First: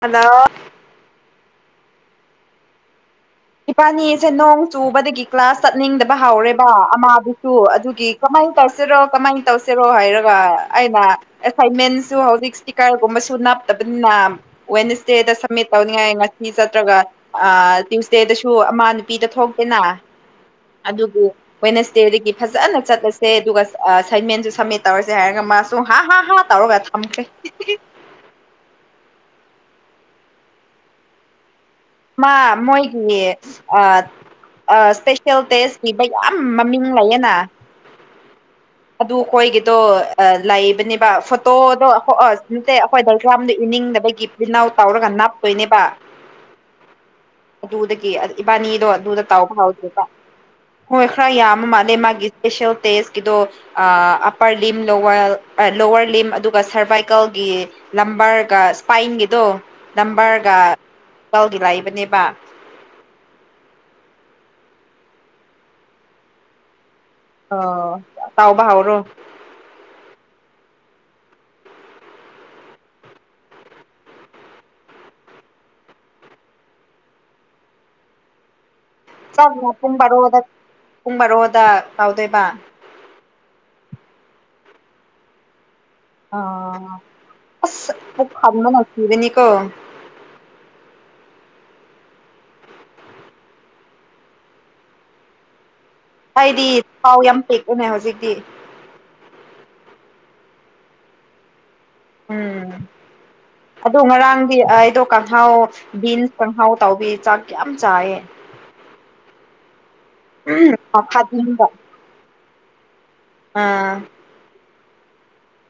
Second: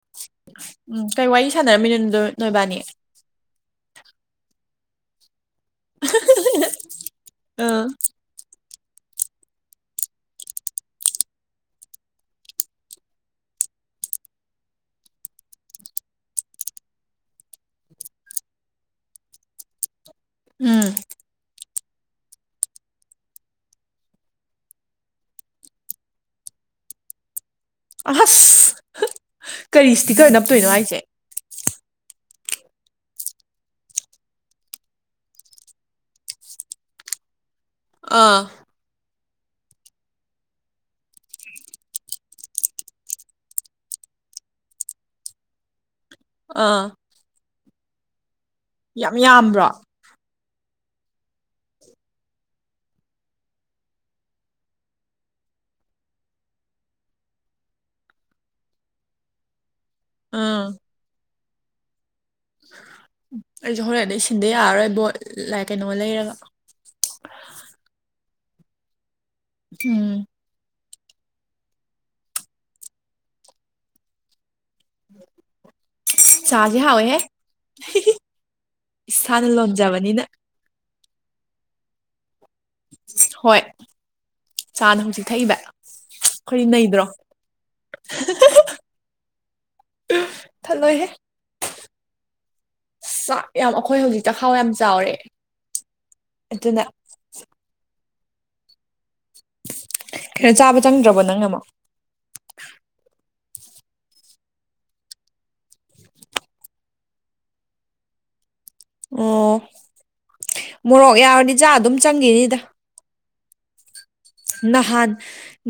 hello ꯎꯝ ꯀꯩ ꯋꯥꯔꯤ ꯁꯥꯟꯅꯔꯝꯃꯤꯅꯣ ꯗꯣꯏ ꯅꯣꯏꯕꯥꯅꯤ ꯏꯕꯥꯅꯤꯁꯦ ꯅꯣꯡ ꯆꯨꯕꯗꯒꯤ ꯀ꯭ꯂꯥꯁ ꯆꯠꯅꯤꯡꯗꯕ ꯍꯧꯎꯔꯦꯕ ꯑꯃꯗꯨꯁꯨ ꯑꯥ ꯑꯗꯨꯒꯤ ꯀꯃꯥꯏꯅ ꯇꯧꯁꯤꯔꯣ ꯀꯃꯥꯏꯅ ꯇꯧꯁꯤꯔꯣ ꯍꯥꯏꯔꯒ ꯑꯩꯅ ꯑꯦꯁꯥꯏ꯭ꯟꯃꯦꯟꯁꯨ ꯍꯧꯖꯤꯛ ꯁ꯭ꯇꯤꯀꯔꯒꯨꯝꯕꯁꯨ ꯅꯞꯇꯕꯅꯤꯅ ꯋꯦꯗꯅꯁꯗꯦꯗ ꯁꯕꯃꯤꯠ ꯇꯧꯅꯤꯡꯉꯥꯏ ꯉꯁꯤ ꯆꯠꯇ꯭ꯔꯒ ꯑꯥ ꯇꯤ꯭ꯌꯨꯁ ꯇꯦꯗꯁꯨ ꯑꯃꯥ ꯅꯨꯄꯤꯗ ꯊꯣꯛꯇꯦꯅ ꯎꯝ ꯑꯗꯨꯕꯨ ꯋꯦꯗꯅꯁꯗꯦ ꯍꯨꯖꯤꯛꯀꯤ ꯐꯖꯅ ꯆꯠꯂꯁꯦ ꯑꯗꯨꯒ ꯑꯥ ꯑꯦꯁꯥꯢ꯭ꯟꯃꯦꯟꯁꯨ ꯁꯕꯃꯤꯠ ꯇꯧꯔꯁꯦ ꯍꯥꯏꯔꯒ ꯃꯥꯁꯨ ꯍꯥ ꯍꯥ ꯍꯥ ꯇꯧꯔꯒ ꯊꯝꯈ꯭ꯔꯦ ꯑꯍꯁ ꯀꯔꯤ ꯏꯁꯇꯤꯀꯔ ꯅꯞꯇꯣꯏꯅꯣ ꯍꯥꯏꯁꯦ ꯃꯥ ꯃꯣꯏꯒꯤ ꯑ ꯑ ꯁ꯭ꯄꯦꯁꯦꯜ ꯇꯦꯁ ꯄꯤꯕ ꯌꯥꯝ ꯃꯃꯤꯡ ꯂꯩꯌꯦꯅ ꯑꯥ ꯑꯗꯨ ꯈꯣꯏꯒꯤꯗꯣ ꯑꯥ ꯂꯩꯕꯅꯦꯕ ꯐꯣꯇꯣꯗꯣ ꯍꯣ ꯑ ꯇꯦ ꯑꯩꯈꯣꯏ ꯗꯥꯏꯒ꯭ꯔꯥꯝꯗꯣ ꯏꯅꯤꯡꯗꯕꯒꯤ ꯄ꯭ꯔꯤꯟ ꯑꯥꯎꯠ ꯇꯧꯔꯒ ꯅꯞꯇꯣꯏꯅꯦꯕ ꯑꯥ ꯑꯗꯨꯗꯒꯤ ꯏꯕꯥꯅꯤꯗꯣ ꯌꯥꯝ ꯑꯗꯨꯗ ꯇꯧꯕ ꯌꯥꯝꯕ꯭ꯔꯣ ꯍꯧꯈ꯭ꯔꯤꯕ ꯍꯣꯏ ꯈꯔ ꯌꯥꯝꯕ ꯃꯥꯜꯂꯦ ꯃꯥꯒꯤ ꯁ꯭ꯄꯦꯁꯦꯜ ꯇꯦꯁꯠꯀꯤꯗꯣ ꯑ ꯑꯞꯄꯔ ꯂꯤꯝ ꯂ ꯂꯣꯋꯔ ꯂꯤꯝ ꯑꯗꯨꯒ ꯁꯔꯚꯥꯏꯀꯜꯒꯤ ꯂꯝꯕꯔꯒ ꯁ꯭ꯄꯥꯏꯟꯒꯤꯗꯣ ꯂꯝꯕꯔꯒ ꯎꯝ ꯇꯧꯒꯤ ꯂꯩꯕꯅꯦꯕ ꯑꯩꯁꯨ ꯍꯣꯔꯦꯟꯗꯩ ꯁꯤꯟꯗ ꯌꯥꯔꯔꯣꯏ ꯕꯣꯠ ꯂꯥꯏ ꯀꯩꯅꯣ ꯂꯩꯔꯒ ꯑꯥꯎ ꯇꯧꯕ ꯍꯧꯔꯣ ꯎꯝ ꯆꯥꯖꯤ ꯍꯥꯎꯋꯦ ꯍꯦ ꯆꯥꯛꯅ ꯄꯨꯡ ꯕꯥꯔꯣꯗ ꯄꯨꯡ ꯕꯥꯔꯣꯗ ꯇꯧꯗꯣꯏꯕ ꯍꯣꯏ ꯆꯥꯅ ꯍꯧꯖꯤꯛ ꯊꯛꯏꯕ ꯑ ꯑꯩꯈꯣꯏꯗꯤ ꯅꯩꯗ꯭ꯔꯣ ꯑꯁ ꯄꯨꯛ ꯊꯟꯕꯅ ꯁꯤꯕꯅꯤꯀꯣ ꯊꯜꯂꯣꯏꯍꯦ ꯆꯥꯛ ꯌꯥꯝ ꯑꯈꯣꯏ ꯍꯧꯖꯤꯛ ꯆꯈꯥꯎ ꯌꯥꯝ ꯆꯥꯎꯔꯦ ꯑꯩꯗꯤ ꯑꯗꯨꯅ ꯊꯥꯎ ꯌꯥꯝ ꯄꯤꯛꯄꯅꯦ ꯍꯧꯖꯤꯛꯇꯤ ꯈꯔꯆꯥꯕ ꯆꯪꯗ꯭ꯔꯕꯣ ꯅꯪꯅ ꯑꯃꯨꯛ ꯎꯝ ꯑꯗꯣ ꯉꯔꯥꯡꯗꯤ ꯑꯩꯗꯣ ꯀꯥꯡꯍꯧ ꯕꯤꯟ ꯀꯥꯡꯍꯧ ꯇꯧꯕꯤ ꯆꯥꯛ ꯌꯥꯝ ꯆꯥꯏꯌꯦ ꯑꯣ ꯃꯣꯔꯣꯛ ꯌꯥꯎꯔꯗꯤ ꯈꯥꯗꯤꯡꯒ ꯆꯥꯛ ꯑꯗꯨꯝ ꯆꯪꯒꯤꯅꯤꯗ ꯑꯥ ꯅꯍꯥꯟ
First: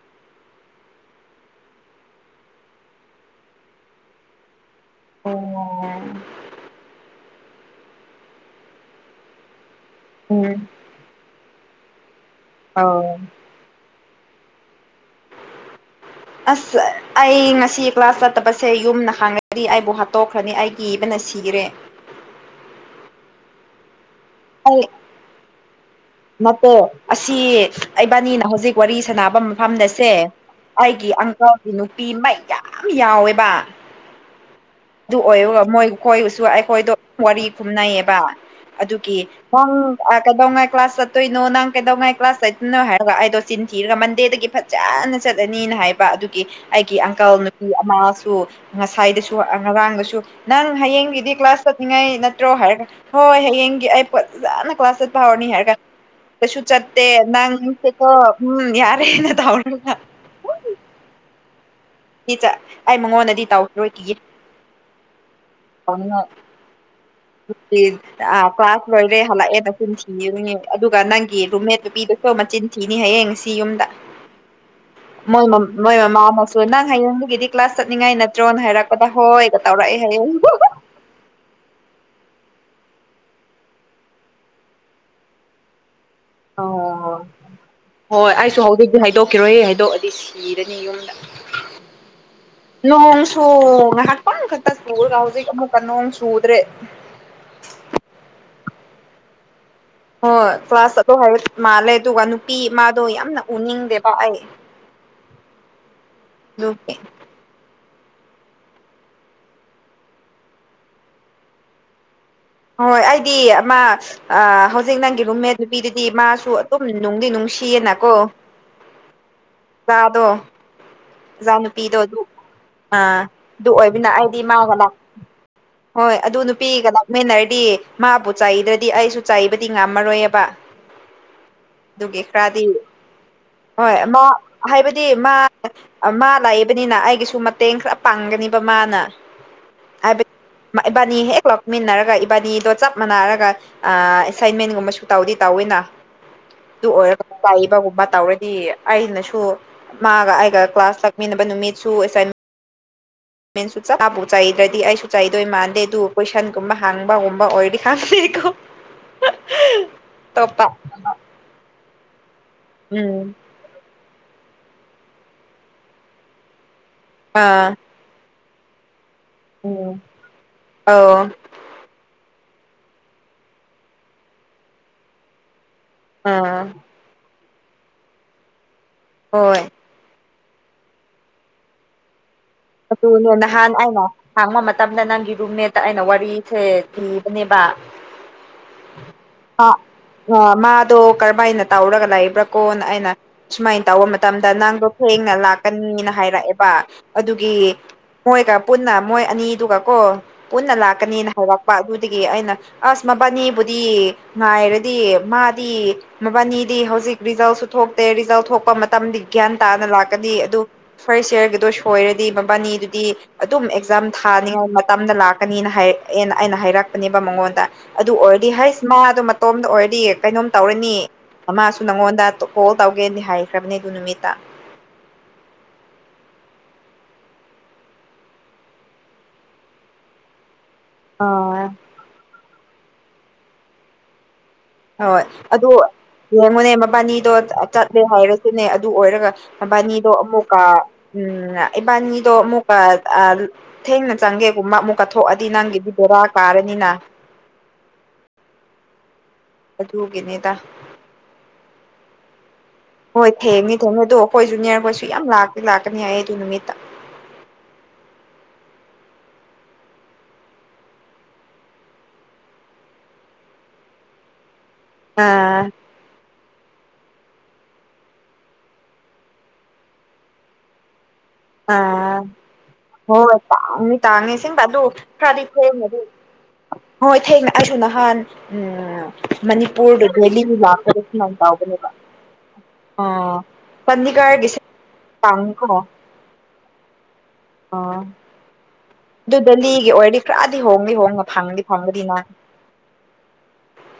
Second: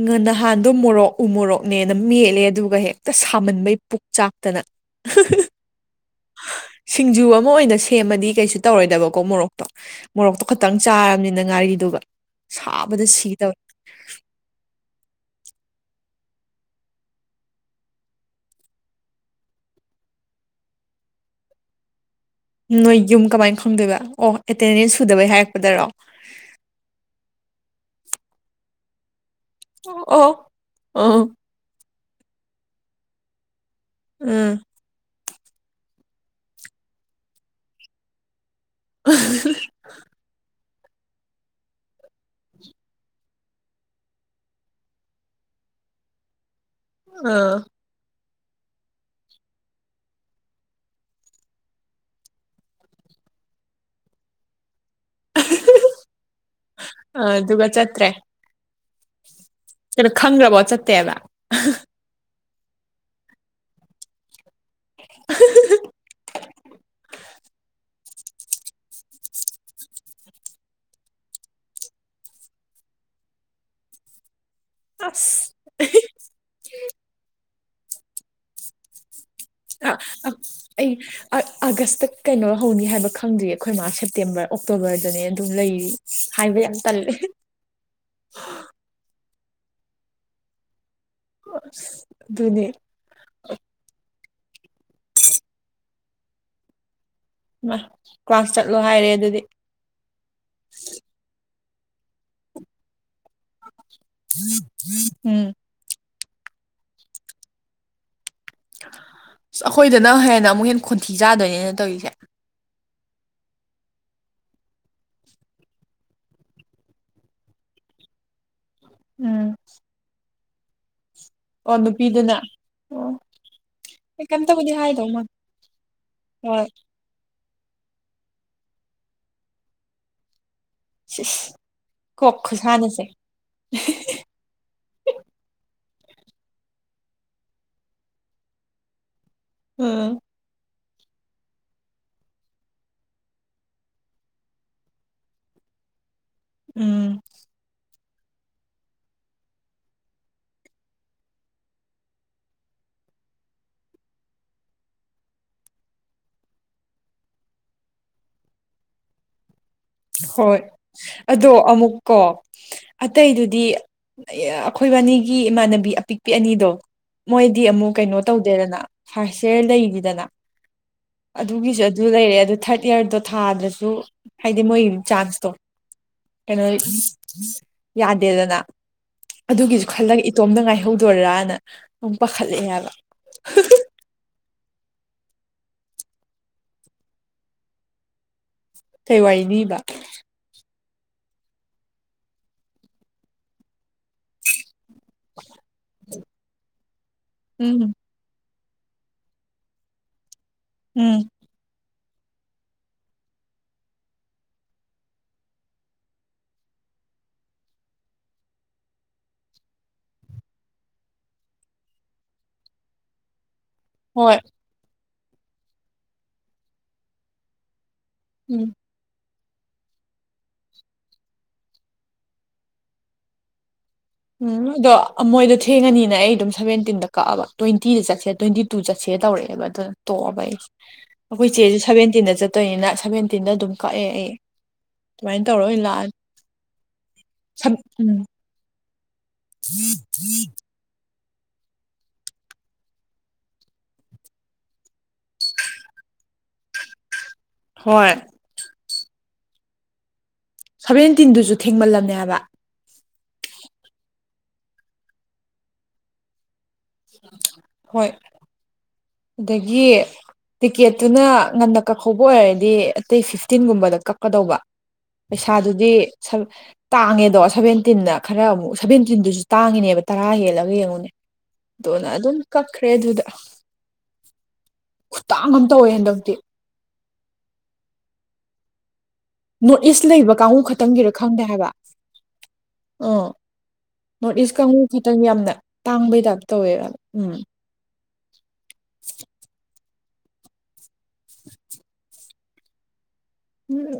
ꯉ ꯅꯍꯥꯟꯗꯣ ꯃꯣꯔꯣꯛ ꯎ ꯃꯣꯔꯣꯛꯅꯦꯅ ꯃꯦꯠꯂꯦ ꯑꯗꯨꯒ ꯍꯦꯛꯇ ꯁꯥꯃꯟꯕꯩ ꯄꯨꯛ ꯆꯥꯛꯇꯅ ꯎꯝ ꯍ ꯁꯤꯡꯖꯨ ꯑꯃ ꯑꯣꯏꯅ ꯁꯦꯝꯃꯗꯤ ꯀꯩꯁꯨ ꯇꯧꯔꯣꯏꯗꯕꯀꯣ ꯃꯣꯔꯣꯛꯇꯣ ꯃꯣꯔꯣꯛꯇꯣ ꯈꯇꯪ ꯆꯥꯔꯕꯅꯤꯅ ꯉꯥꯔꯤꯗꯨꯒ ꯑꯣ ꯁꯥꯕꯗ ꯁꯤ ꯇꯧꯏ ꯑꯁ ꯑꯩ ꯉꯁꯤ ꯀ꯭ꯂꯥꯁ ꯆꯠꯇꯕꯁꯦ ꯌꯨꯝꯅ ꯍꯥꯡꯅꯗꯤ ꯑꯩꯕꯨ ꯍꯥꯠꯇꯣꯛꯈ꯭ꯔꯅꯤ ꯑꯩ ꯀꯤꯕꯅ ꯁꯤꯔꯦ ꯅꯣꯏ ꯌꯨꯝ ꯀꯃꯥꯏꯅ ꯈꯪꯗꯣꯏꯕ ꯑꯣ ꯑꯩ ꯑꯦꯇꯦꯟꯗꯦꯟꯁ ꯁꯨꯗꯕꯩ ꯍꯥꯏꯔꯛꯄꯗꯔꯣ ꯅꯠꯇꯦ ꯑꯁꯤ ꯑꯩꯕꯥꯅꯤꯅ ꯍꯧꯖꯤꯛ ꯋꯥꯔꯤ ꯁꯥꯟꯅꯕ ꯃ ꯐꯝꯗꯁꯦ ꯑꯣ ꯑꯩꯒꯤ ꯑꯣ ꯑꯪꯀꯜꯒꯤ ꯅꯨꯄꯤ ꯃꯌꯥꯝ ꯌꯥꯎꯋꯦꯕ ꯎꯝ ꯑꯗꯨ ꯑꯣꯏꯔꯒ ꯃꯣꯏ ꯈꯣꯏꯁꯨ ꯑꯩꯈꯣꯏꯗꯣ ꯋꯥꯔꯤ ꯈꯨꯝꯅꯩꯌꯦꯕ ꯑꯗꯨꯒꯤ ꯅꯪ ꯑ ꯀꯩꯗꯧꯉꯥꯏ ꯀ꯭ꯂꯥꯁ ꯆꯠꯇꯣꯏꯅꯣ ꯅꯪ ꯀꯩꯗꯧꯉꯩ ꯀ꯭ꯂꯥꯁ ꯆꯠꯇꯣꯏꯅꯣ ꯍꯥꯏꯔꯒ ꯑꯩꯗꯣ ꯆꯤꯟ ꯊꯤꯔꯒ ꯃꯟꯗꯦꯗꯒꯤ ꯐꯖꯅ ꯆꯠꯂꯅꯤꯅ ꯍꯥꯏꯕ ꯑꯗꯨ ꯑꯩꯒꯤ ꯑꯪꯀꯜ ꯑꯥ ꯅꯁꯨ ꯑꯃꯁꯨ ꯉꯁꯥꯏꯗꯁꯨ ꯑ ꯉꯔꯥꯡꯗꯁꯨ ꯅꯪ ꯍꯌꯦꯡꯒꯤꯗꯤ ꯀ꯭ꯂꯥꯁ ꯆꯠꯂꯤꯉꯩ ꯅꯠꯇ꯭ꯔꯣ ꯍꯥꯏꯔꯒ ꯍꯣꯏ ꯍꯌꯦꯡꯒꯤ ꯑꯩ [unintelligible] ꯀ꯭ꯂꯥꯁ ꯆꯠ ꯄꯍꯧꯔꯅꯤ ꯍꯥꯏꯔꯒꯥ ꯀꯩꯁꯨ ꯆꯠꯇꯦ ꯑꯗꯨꯒ ꯆꯠꯇ꯭ꯔꯦ ꯅꯪꯁꯦꯀꯣ ꯎꯝ ꯌꯥꯔꯦꯅ ꯇꯧꯔ ꯈꯪꯒ꯭ꯔꯕꯣ ꯆꯠꯇꯦꯕ ꯆꯠ ꯑꯩ ꯃꯉꯣꯟꯗꯗꯤ ꯇꯧꯈꯤꯔꯣꯏ ꯀꯤꯌꯦ ꯇꯧꯅꯤꯡꯉꯛ ꯑ ꯀ꯭ꯂꯥꯁ ꯂꯣꯏꯔꯦ ꯍꯜꯂꯛꯑꯦ ꯅꯆꯤꯟꯊꯤꯌꯦꯅꯦ ꯑꯗꯨꯒ ꯅꯪꯒꯤ ꯔꯨꯝꯃꯦꯠ ꯅꯨꯄꯤꯗꯨ ꯃꯆꯤꯟ ꯊꯤꯅꯤ ꯍꯌꯦꯡ ꯁꯤ ꯌꯨꯝꯗ ꯃꯣꯏ ꯑꯁ ꯃꯝ ꯃꯣꯏ ꯃꯃꯥꯅꯁꯨ ꯅꯪ ꯍꯌꯦꯡꯗꯒꯤꯗꯤ ꯀ꯭ꯂꯥꯁ ꯆꯠꯅꯤꯡꯉꯥꯏ ꯅꯠꯇ꯭ꯔꯣꯅ ꯍꯥꯏꯔꯛꯄꯗ ꯍꯣꯏ ꯑ ꯑ ꯑꯩ ꯑꯥ ꯑꯥꯒꯁꯇ ꯀꯩꯅꯣ ꯍꯧꯅꯤ ꯍꯥꯏꯕ ꯈꯪꯗ꯭ꯔꯤ ꯑꯈꯣꯏ ꯃꯥꯁ ꯁꯦꯞꯇꯦꯝꯕꯔ ꯑꯣꯛꯇꯣꯕꯔꯗꯅꯦ ꯑꯗꯨꯝ ꯂꯩꯔꯤ ꯍꯥꯏꯕ ꯌꯥꯝ ꯇꯜꯂꯦ ꯑꯣ ꯍꯣꯏ ꯑꯩꯁꯨ ꯍꯧꯖꯤꯛꯇꯤ ꯍꯥꯏꯗꯣꯛꯈꯤꯔꯣꯏ ꯍꯥꯏꯗꯣꯛꯑꯗꯤ ꯁꯤꯔꯅꯤ ꯌꯨꯝꯗ ꯑꯁ ꯑꯗꯨꯅꯦ ꯅꯣꯡꯁꯨ ꯉꯥꯍꯥꯛꯇꯪꯈꯛꯇ ꯁꯨꯔꯒ ꯍꯧꯖꯤꯛ ꯑꯃꯨꯛꯀ ꯅꯣꯡ ꯆꯨꯗ꯭ꯔꯦ ꯃꯥ ꯀ꯭ꯂꯥꯁ ꯆꯠꯂꯣ ꯍꯥꯏꯔꯦ ꯑꯗꯨꯗꯤ ꯍꯣꯏ ꯀ꯭ꯂꯥꯁ ꯆꯠꯂꯣ ꯍꯥꯏꯕ ꯃꯥꯜꯂꯦ ꯑꯗꯨꯒ ꯅꯨꯄꯤ ꯃꯥꯗꯣ ꯌꯥꯝꯅ ꯎꯅꯤꯡꯗꯦ ꯎꯝ ꯗꯨꯒꯤ ꯑꯁ ꯑꯈꯣꯏꯗꯅ ꯍꯦꯟꯅ ꯑꯃꯨꯛ ꯍꯦꯟ ꯈꯣꯟꯊꯤ ꯆꯥꯗꯣꯏꯅꯦꯅ ꯇꯧꯔꯤꯁꯦ ꯍꯣꯏ ꯑꯩꯗꯤ ꯑꯃ ꯑ ꯍꯧꯖꯤꯛ ꯅꯪꯒꯤ ꯔꯨꯝꯃꯦꯠ ꯅꯨꯄꯤꯗꯨꯗꯤ ꯃꯥꯁꯨ ꯑꯗꯨꯝ ꯅꯨꯡꯗꯤ ꯅꯨꯡꯁꯤꯌꯦꯅꯀꯣ ꯎꯝ ꯆꯥꯗꯣ ꯖꯥ ꯑꯣ ꯅꯨꯄꯤꯗꯣ ꯑꯗꯨ ꯅꯨꯄꯤꯗꯨꯅ ꯑꯣ ꯑꯥ ꯑꯗꯨ ꯑꯣꯏꯕꯅ ꯑꯩ ꯑꯩꯗꯤ ꯀꯩꯝꯇꯕꯨꯗꯤ ꯃꯥꯒ ꯃꯥꯛ ꯍꯥꯏꯗꯧ ꯃꯥꯟ ꯍꯣꯏ ꯑꯗꯨ ꯅꯨꯄꯤ ꯀꯅꯥ ꯃꯦꯟꯅꯔꯗꯤ ꯃꯥꯕꯨ ꯆꯥꯏꯗ꯭ꯔꯗꯤ ꯑꯩꯁꯨ ꯆꯥꯏꯕꯗꯤ ꯉꯝꯃꯔꯣꯏꯑꯕ ꯁꯤꯁ ꯑꯗꯨꯒꯤ ꯀꯣꯛ ꯈꯔꯗꯤ ꯈꯨꯁꯥꯟꯅꯁꯦ ꯍꯣꯏ ꯃꯥ ꯍꯥꯏꯕꯗꯤ ꯃꯥ ꯑꯥ ꯃꯥ ꯂꯥꯛꯏꯕꯅꯤꯅ ꯑꯩꯒꯤꯁꯨ ꯃꯇꯦꯡ ꯈꯔ ꯄꯥꯡꯒꯅꯤꯕ ꯃꯥꯅ ꯎꯝ ꯍꯥꯏꯕꯗ ꯃꯥ ꯏꯕꯥꯅꯤ ꯍꯦꯛ ꯂꯧꯛꯃꯤꯟꯅꯔꯒ ꯏꯕꯥꯅꯤꯗꯣ ꯆꯞ ꯃꯥꯟꯅꯔꯒ ꯑꯥ ꯑꯦꯁꯥꯏꯟꯃꯦꯟꯒꯨꯝꯕꯁꯨ ꯇꯧꯗꯤ ꯇꯧꯋꯤꯅ ꯑꯗꯨ ꯎꯝ ꯑꯣꯏꯔꯒ ꯄꯥꯏꯕꯒꯨꯝꯕ ꯇꯧꯔꯗꯤ ꯑꯩꯅꯁꯨ ꯃꯥꯒ ꯑꯩꯒ ꯀ꯭ꯂꯥꯁ ꯂꯥꯥꯛꯃꯤꯟꯅꯕ ꯅꯨꯃꯤꯠꯁꯨ ꯑꯁꯥꯏꯟ ꯃꯦꯟꯁꯨ ꯆꯞ ꯃꯥꯕꯨ ꯆꯩꯗ꯭ꯔꯗꯤ ꯑꯩꯁꯨ ꯆꯥꯏꯗꯣꯏ ꯃꯥꯟꯗꯦ ꯑꯗꯨ ꯀꯣꯏꯁꯟꯒꯨꯝꯕ ꯍꯥꯡꯕꯒꯨꯝꯕ ꯑꯣꯏꯔꯗꯤ ꯍꯥꯡꯗꯦꯀꯣ [inaudible] ꯍꯣꯏ ꯑꯗꯣ ꯑꯃꯨꯛꯀꯣ ꯎꯝ ꯑꯇꯩꯗꯨꯗꯤ ꯑꯩꯈꯣꯏꯕꯥꯅꯤꯒꯤ ꯏꯃꯥꯟꯅꯕꯤ ꯑꯄꯤꯛꯄꯤ ꯑꯅꯤꯗꯣ ꯃꯣꯏꯗꯤ ꯑꯥ ꯑꯃꯨꯛ ꯀꯩꯅꯣ ꯇꯧꯗꯣꯏꯅ ꯐꯔꯔ ꯎꯝ ꯂꯩꯔꯤꯗꯅ ꯑꯠ ꯑꯧ ꯑꯗꯨꯒꯤꯁꯨ ꯑꯗꯨ ꯂꯩꯔꯦ ꯑꯗꯨ ꯊꯥꯔꯠ ꯏꯌꯥꯔꯗꯣ ꯊꯥꯗꯁꯨ ꯗꯤ ꯃꯣꯏ ꯆꯥꯟꯁꯇꯣ ꯑꯥ ꯀꯩꯅꯣ ꯌꯥꯗꯦꯗꯅ ꯍꯣꯏ ꯑꯗꯨꯒꯤꯁꯨ ꯈꯜꯂꯒ ꯏꯇꯣꯝꯇ ꯉꯥꯏꯍꯧꯗꯣꯏꯔꯅ ꯑꯗꯨꯝ ꯄꯥꯈꯠꯂꯛꯑꯦꯕ [unintelligible] ꯅꯍꯥꯟ ꯑꯩꯅꯥ ꯍꯥꯡꯕ ꯃꯇꯝꯗ ꯅꯪꯒꯤ ꯔꯨꯝꯃꯦꯠꯇ ꯑꯩꯅ ꯋꯥꯔꯤꯁꯦ ꯂꯤꯕꯅꯦꯕ ꯀꯩ ꯋꯥꯔꯤ ꯑꯥ ꯂꯤꯔꯤꯕꯥ ꯑ ꯃꯥꯗꯣ ꯀꯔꯝꯕꯥꯥꯏꯅ ꯇꯧꯔꯒ ꯂꯩꯏꯕ꯭ꯔꯥ ꯀꯣꯟꯅ ꯑꯩꯅ ꯁꯨꯃꯥꯏꯅ ꯇꯧꯕ ꯃꯇꯝꯗ ꯅꯪꯗꯣ ꯊꯦꯡꯅ ꯂꯥꯛꯀꯅꯤꯅ ꯍꯥꯏꯔꯛꯑꯦꯕ ꯑꯗꯨꯒꯤ ꯎꯝ ꯃꯣꯏꯒ ꯄꯨꯟꯅ ꯃꯣꯏ ꯑꯅꯤꯗꯨꯒ ꯀꯣ ꯄꯨꯟꯅ ꯎꯝ ꯂꯥꯛꯀꯅꯤꯅ ꯍꯥꯏꯔꯛꯄ ꯑꯗꯨꯗꯒꯤ ꯑꯩꯅ ꯑꯁ ꯃꯕꯥꯅꯤꯕꯨꯗꯤ ꯉꯥꯏꯔꯗꯤ ꯃꯥꯗꯤ ꯃꯕꯥꯅꯤꯗꯤ ꯍꯧꯖꯤꯛ ꯔꯤꯖꯜꯁꯨ ꯊꯣꯛꯇꯦ ꯔꯤꯖꯜ ꯊꯣꯛꯄ ꯃꯇꯝꯗꯤ ꯒ꯭ꯌꯥꯟ ꯇꯥꯅ ꯂꯥꯛꯀꯅꯤ ꯑꯗꯨ ꯐꯥꯔꯁ ꯌꯔꯒꯤꯗꯣ ꯁꯣꯏꯔꯗꯤ ꯃꯕꯥꯅꯤꯗꯨꯗꯤ ꯑꯗꯨꯝ ꯑꯦꯛꯖꯥꯝ ꯍꯣꯏ ꯊꯥꯅꯤꯉꯥꯏ ꯃꯇꯝꯗ ꯂꯥꯛ ꯀꯅꯤꯅ ꯍꯥꯏ ꯑꯦꯅꯥ ꯑꯩꯅ ꯍꯥꯏꯔꯛꯄꯅꯦꯕ ꯃꯉꯣꯟꯗ ꯑꯗꯨ ꯑꯣꯏꯔꯗꯤ ꯎꯝ ꯍꯥꯏꯁ ꯃꯥꯗꯣ ꯃꯇꯣꯝꯗ ꯑꯣꯏꯔꯗꯤ ꯀꯩꯅꯣꯝ ꯇꯧꯔꯅꯤ ꯃꯥꯁꯨ ꯅꯪꯉꯣꯟꯗ ꯀꯣꯜ ꯇꯧꯒꯦꯗꯤ ꯍꯥꯏꯈ꯭ꯔꯕꯅꯦ ꯑꯗꯨ ꯅꯨꯃꯤꯠꯇ ꯎꯝ ꯑꯗꯣ ꯃꯣꯏꯗ ꯊꯦꯡꯉꯅꯤꯅ ꯑꯩ ꯑꯗꯨꯝ ꯁꯚꯦꯟꯇꯤꯟꯗ ꯀꯛꯑꯕ ꯇ꯭ꯋꯦꯟꯇꯤꯗ ꯆꯠꯁꯦ ꯇ꯭ꯋꯦꯟꯇꯤ ꯇꯨ ꯆꯠꯁꯦ ꯇꯧꯔꯛꯑꯦꯕ ꯑꯗꯨꯅ ꯇꯣꯛꯑꯕ ꯑꯩꯁ ꯑꯩꯈꯣꯏ ꯑ ꯆꯦꯁꯤ ꯁꯚꯦꯟꯇꯤꯟꯗ ꯆꯠꯇꯣꯏꯅꯤꯅ ꯁꯚꯦꯟꯇꯤꯟꯗ ꯑꯗꯨꯝ ꯀꯛꯑꯦ ꯑꯩ ꯍꯣꯏ ꯑꯗꯨꯃꯥꯏꯅ ꯇꯧꯔ ꯑꯗꯨ ꯑꯣꯏꯅ ꯂꯥꯛꯑꯅꯤ ꯌꯦꯡꯉꯨꯅꯦ ꯃꯕꯥꯅꯤꯗꯣ ꯁꯝ ꯆꯠꯂꯦ ꯎꯝ ꯍꯥꯏꯔꯁꯨꯅꯦ ꯑꯗꯨ ꯑꯣꯏꯔꯒ ꯑꯕꯥꯅꯤꯗꯣ ꯑꯃꯨꯀ ꯎꯝ ꯏꯕꯥꯅꯤꯗꯣ ꯑꯃꯨꯛꯀ ꯑ ꯊꯦꯡꯅ ꯆꯪꯒꯦꯒꯨꯝꯕ ꯑꯃꯨꯛ ꯀꯠꯊꯣꯛꯑꯗꯤ ꯅꯪꯒꯤꯗꯤ ꯕꯦꯔꯥ ꯀꯥꯔꯅꯤꯅ ꯍꯣꯏ ꯑꯗꯨꯒꯤꯅꯤꯗ ꯁꯚꯦꯟꯇꯤꯟꯗꯨꯁꯨ ꯊꯦꯡꯃꯜꯂꯝꯅꯦ ꯍꯥꯏꯕ ꯍꯣꯏ ꯊꯦꯡꯅꯤ ꯊꯦꯡꯅꯤ ꯑꯗꯣ ꯑꯩꯈꯣꯏ ꯨꯅꯤꯌꯔꯈꯣꯏꯁꯨ ꯌꯥꯝ ꯂꯥꯛꯀꯦ ꯂꯥꯛꯀꯅꯤ ꯍꯥꯏꯌꯦ ꯑꯗꯨ ꯅꯨꯃꯤꯠꯇ ꯍꯣꯏ ꯑꯗꯒꯤ ꯇꯤꯀꯦꯠꯇꯨꯅ ꯉꯟꯅ ꯀꯛꯍꯧꯕ ꯑꯣꯏꯔꯗꯤ ꯑꯇꯩ ꯐꯤꯐꯇꯤꯟꯒꯨꯝꯕꯗ ꯀꯛ ꯀꯗꯧꯕ ꯑꯥ ꯄꯩꯁꯥꯗꯨꯗꯤ ꯇꯥꯡꯉꯦꯗꯣ ꯁꯚꯦꯟꯇꯤꯟꯗ ꯈꯔ ꯑꯃꯨꯛ ꯁꯚꯦꯟꯇꯤꯟꯗꯨꯁꯨ ꯇꯥꯡꯉꯤꯅꯦꯕ ꯇꯔꯥ ꯍꯦꯜꯂꯒ ꯌꯦꯡꯉꯨꯅꯦ ꯑꯗꯨꯅ ꯑꯗꯨꯝ ꯀꯛꯈ꯭ꯔꯦ ꯑꯗꯨꯗ ꯇꯥꯡꯗꯤ ꯇꯥꯡꯉꯦ ꯑꯁꯦꯡꯕ ꯑꯗꯨ ꯈꯔꯗꯤ ꯈꯨꯇꯥꯡ ꯑꯃ ꯍꯣꯉꯦ ꯇꯧꯋꯦ ꯑꯗꯨ ꯍꯟꯗꯛꯇꯤ ꯍꯣꯏ ꯊꯦꯡꯅ ꯑꯩꯁꯨ ꯅꯍꯥꯟ ꯎꯝ ꯅꯣꯔꯠ ꯏꯁ ꯃꯅꯤꯄꯨꯔꯗꯨ ꯂꯩꯕ ꯗꯦꯂꯤꯗꯨ ꯀꯥꯡꯕꯨ ꯂꯥꯛꯄꯗ ꯈꯛꯇꯪꯒꯤꯔ ꯁꯨꯃꯥꯏꯅ ꯈꯪꯗꯦ ꯍꯥꯏꯕ ꯇꯧꯕꯅꯦꯕ ꯑ ꯑꯥ ꯅꯣꯔꯠ ꯏꯁ ꯄꯅꯤꯀꯥꯔꯒꯤꯁꯨ ꯀꯥꯡꯕꯨ ꯈꯛꯇꯪ ꯇꯥꯡꯉꯤ ꯌꯥꯝꯅ ꯀꯣ ꯇꯥꯡꯕꯩ ꯇꯥꯏꯞ ꯇꯧꯋꯦꯕ ꯎꯝ ꯑ ꯑꯗꯨ ꯗꯦꯜꯂꯤꯒꯤ ꯑꯣꯏꯔꯗꯤ ꯈꯔꯗꯤ ꯍꯣꯡꯗꯤ ꯍꯣꯡꯉ ꯐꯪꯉꯗꯤ ꯐꯪꯒꯗꯤ ꯅ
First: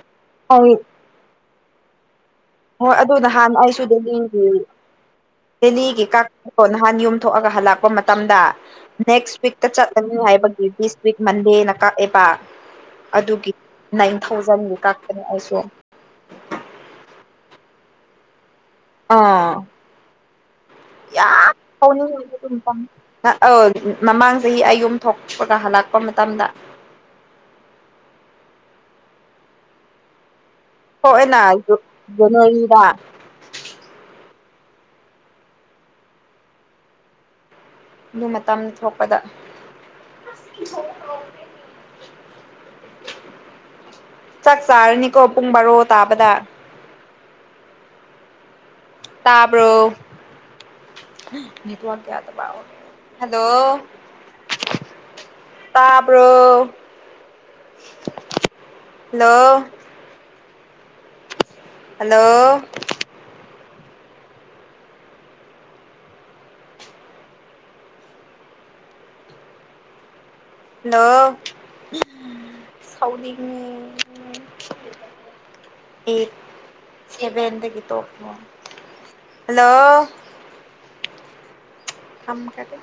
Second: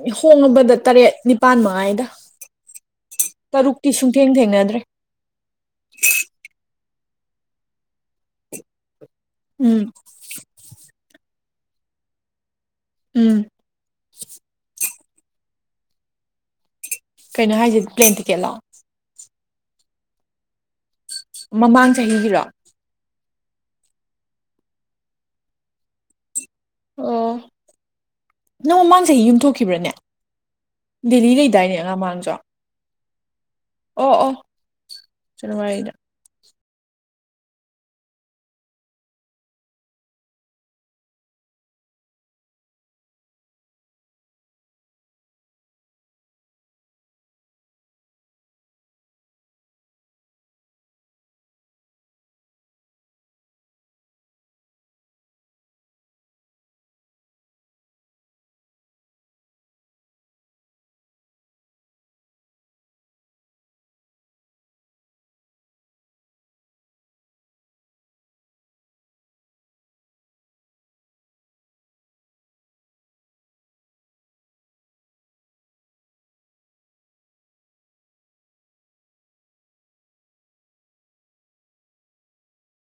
ꯎꯝ ꯍꯣꯡꯉꯕꯗ ꯇꯔꯦꯠ ꯅꯤꯄꯥꯜ ꯃꯉꯥꯏꯗ ꯍꯣꯏ ꯑꯗꯨ ꯅꯍꯥꯟ ꯑꯩꯁꯨ ꯇꯔꯨꯛꯇꯤ ꯗꯦꯜꯂꯤ ꯁꯨꯡꯊꯦꯡ ꯒꯤ ꯊꯦꯡꯅꯗ꯭ꯔꯦ ꯗꯦꯜꯂꯤꯒꯤ ꯀꯛ ꯑꯣ ꯅꯍꯥꯟ ꯌꯨꯝꯊꯣꯛꯑꯒ ꯍꯜꯂꯛꯄ ꯃꯇꯝꯗ ꯅꯦꯛꯁ ꯋꯤꯛꯇ ꯎꯝ ꯆꯠꯂꯅꯤ ꯍꯥꯏꯕꯒꯤ ꯗꯤꯁ ꯋꯤꯛ ꯃꯟꯗꯦꯅ ꯀꯛꯑꯦꯕ ꯎꯝ ꯑꯗꯨꯒꯤ ꯅꯥꯏꯟ ꯊꯥꯎꯖꯟꯃꯨꯛ ꯀꯛꯄꯅꯦ ꯑꯩꯁꯨ ꯀꯩꯅꯣ ꯍꯥꯏꯁꯦ ꯄ꯭ꯂꯦꯟ ꯇꯤꯀꯦꯠꯂꯣ ꯑ ꯌꯥꯝ ꯃꯃꯥꯡ ꯁꯥꯎꯅꯤꯡꯉꯦ ꯆꯍꯤꯒꯤꯔꯣ [inaudible] ꯑ ꯑꯧ ꯃꯃꯥꯡ ꯆꯍꯤ ꯑꯩ ꯌꯨꯝ ꯊꯣꯛꯄꯒ ꯍꯜꯂꯛꯄ ꯃꯇꯝꯗ ꯑꯝ ꯅꯪ ꯃꯃꯥꯡ ꯆꯍꯤ ꯌꯨꯝ ꯊꯣꯛꯈꯤꯕ꯭ꯔꯅꯦ ꯗꯦꯜꯂꯤ ꯊꯣꯛꯑꯦꯅ ꯂꯩꯗꯥꯏꯅꯦ ꯑ ꯃꯃꯥꯡꯁꯨ [inaudible] ꯑꯣ ꯑꯣ ꯖꯥꯅꯋꯥꯔꯤꯗ ꯑꯗꯨ ꯃꯇꯝ ꯊꯣꯛꯄꯗ ꯆꯥꯛ ꯆꯥꯔꯅꯤꯀꯣ ꯄꯨꯡ ꯕꯥꯔꯣ ꯇꯥꯕꯗ ꯇꯥꯕ꯭ꯔꯣ ꯅꯦꯠꯋꯥꯛ ꯌꯗꯕ ꯍꯥꯜꯂꯣ ꯇꯥꯕ꯭ꯔꯣ ꯍꯜꯂꯣ ꯍꯜꯂꯣ ꯍꯜꯂꯣ ꯁꯥꯎꯅꯤꯡꯉꯦ ꯑꯩꯠ ꯁꯦꯚꯦꯟꯗꯒꯤ ꯇꯣꯄ ꯍꯜꯂꯣ ꯊꯝꯈꯔꯦ